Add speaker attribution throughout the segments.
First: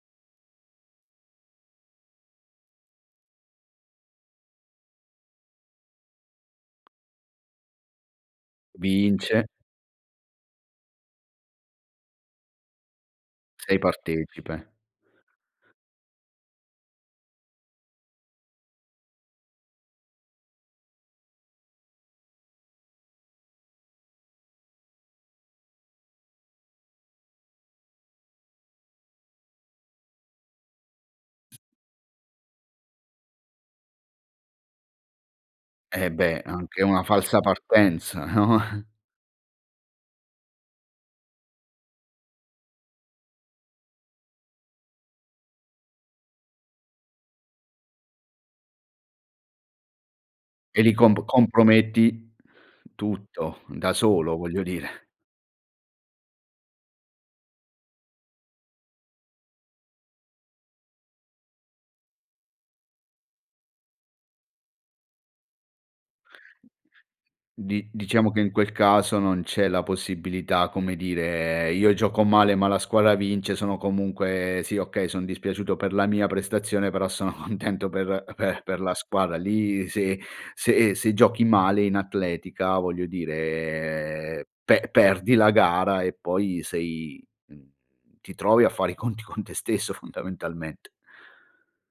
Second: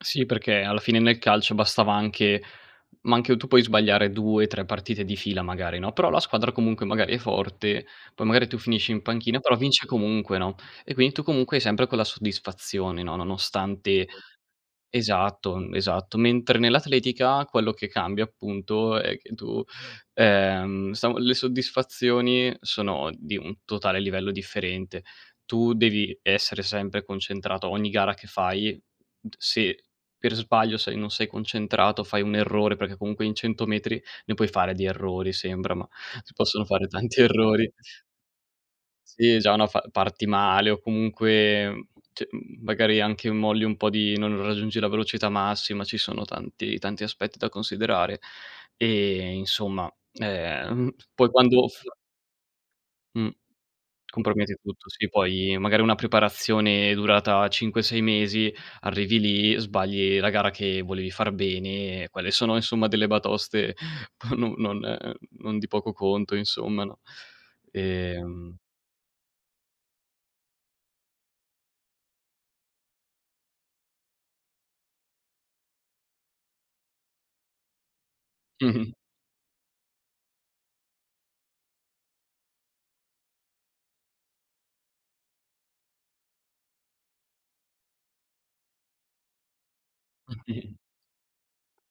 Speaker 1: Sì, perché alla fine nel calcio bastava anche ma anche tu puoi sbagliare 2, 3 partite di fila magari, no, però la squadra comunque magari è forte, poi magari tu finisci in
Speaker 2: Vince.
Speaker 1: panchina, però vince comunque, no. E quindi tu comunque hai sempre quella soddisfazione, no,
Speaker 2: Sei
Speaker 1: nonostante
Speaker 2: partecipe.
Speaker 1: esatto, mhmm, esatto. Mentre nell'atletica quello che cambia appunto, è che tu, ehm, sa le soddisfazioni sono di un totale livello differente. Tu devi essere sempre concentrato ogni gara che fai, n t se per sbaglio sei non sei concentrato, fai un errore, perché comunque in 100 metri ne puoi fare di errori, sembra, ma
Speaker 2: Eh
Speaker 1: si
Speaker 2: beh,
Speaker 1: possono
Speaker 2: anche
Speaker 1: fare
Speaker 2: una
Speaker 1: tanti
Speaker 2: falsa
Speaker 1: errori.
Speaker 2: partenza, no, eh.
Speaker 1: Sì, già una fa parti male, o comunque, mhmm, c mhmm, magari anche molli un po' di non raggiungi la velocità massima, ci sono tanti tanti aspetti da considerare. E insomma,
Speaker 2: E
Speaker 1: ehm,
Speaker 2: lì comp
Speaker 1: poi quando f
Speaker 2: comprometti
Speaker 1: Mh,
Speaker 2: tutto, da solo
Speaker 1: comprometti
Speaker 2: voglio
Speaker 1: tutto,
Speaker 2: dire.
Speaker 1: sì. Poi magari una preparazione durata 5, 6 mesi, arrivi lì, sbagli la gara che volevi far bene e quelle sono insomma delle batoste p non non non di poco conto insomma no.
Speaker 2: Di diciamo che in
Speaker 1: Ehm
Speaker 2: quel caso non c'è la possibilità, come dire: "Io gioco male ma la squadra vince"; sono comunque sì, okay, son dispiaciuto per la mia prestazione, però sono contento per per per
Speaker 1: Mh-mh.
Speaker 2: la squadra; lì se se se giochi male in atletica, voglio dire pe perdi la gara, e poi sei mhmm, ti trovi a fare i conti con te stesso
Speaker 1: Okay.
Speaker 2: fondamentalmente.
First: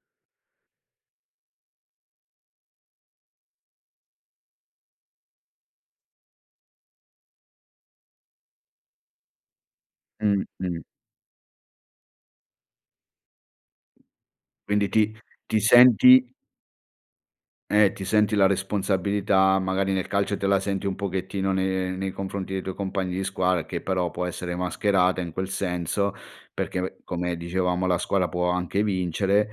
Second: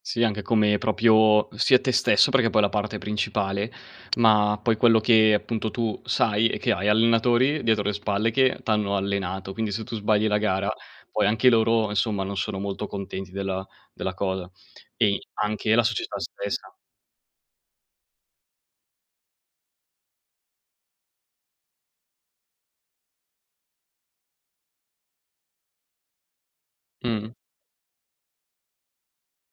Speaker 1: Sì, anche come proprio sia te stesso perché poi è la parte principale. Ma poi quello che appunto tu sai, è che hai allenatori dietro le spalle che t'hanno allenato, quindi se tu sbagli la
Speaker 2: Mh,
Speaker 1: gara,
Speaker 2: mh.
Speaker 1: poi anche loro, insomma, non sono molto contenti della della cosa,
Speaker 2: Quindi ti
Speaker 1: e
Speaker 2: ti
Speaker 1: anche la società
Speaker 2: senti
Speaker 1: stessa.
Speaker 2: Eh, ti senti la responsabilità, magari nel calcio te la senti un pochettino ne nei confronti dei tuoi compagni di squadra, che però può essere mascherata in quel senso, perché be
Speaker 1: Mh-mh.
Speaker 2: come dicevamo la scuola può anche vincere;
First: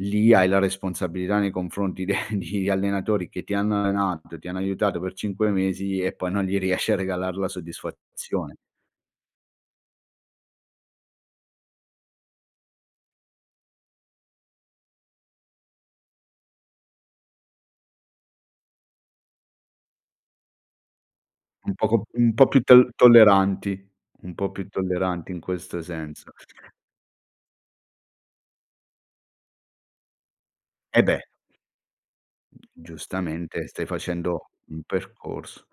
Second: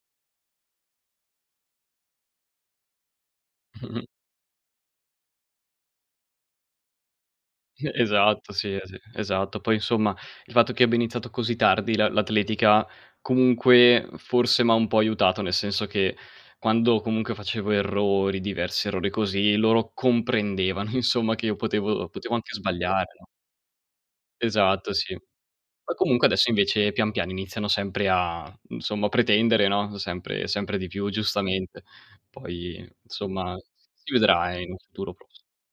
Speaker 2: lì hai la responsabilità nei confronti de di allenatori che ti hanno allenato, che ti hanno aiutato per 5 mesi e poi non gli riesci a regalar la
Speaker 1: E esatto,
Speaker 2: soddisfazione.
Speaker 1: sì, eh sì, esatto. Poi insomma, il fatto che abbia iniziato così tardi la l'atletica comunque forse m'ha un po' aiutato, nel senso che quando comunque facevo errori, diversi errori così, loro comprendevano insomma, che io
Speaker 2: Un poco
Speaker 1: potevo potevo
Speaker 2: un po'
Speaker 1: anche
Speaker 2: più to
Speaker 1: sbagliare, no?
Speaker 2: tolleranti. Un po' più
Speaker 1: Esatto, sì.
Speaker 2: tolleranti in questo
Speaker 1: Poi comunque
Speaker 2: senso.
Speaker 1: adesso invece, pian piano iniziano sempre a insomma a pretendere, no, sempre sempre di
Speaker 2: Eh
Speaker 1: più
Speaker 2: beh.
Speaker 1: giustamente.
Speaker 2: Mhmm,
Speaker 1: Poi insomma s
Speaker 2: giustamente, stai
Speaker 1: si
Speaker 2: facendo
Speaker 1: vedrà in un
Speaker 2: un
Speaker 1: futuro pross
Speaker 2: percorso.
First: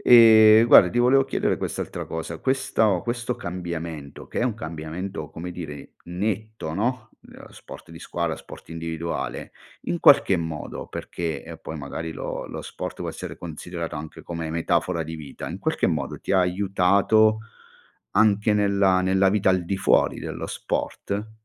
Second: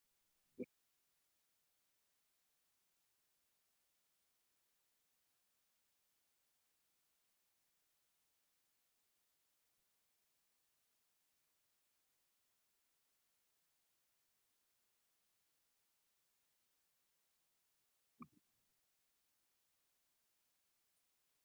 Speaker 2: Ehm, guarda ti volevo chiedere quest'altra cosa: questao questo cambiamento, che è un cambiamento come dire netto, no, nella sport di squadra, sport individuale, in qualche modo, perché, ehm, poi magari lo lo sport può essere considerato anche come metafora di vita, in qualche modo ti ha aiutato anche nella nella vita al di fuori dello sport?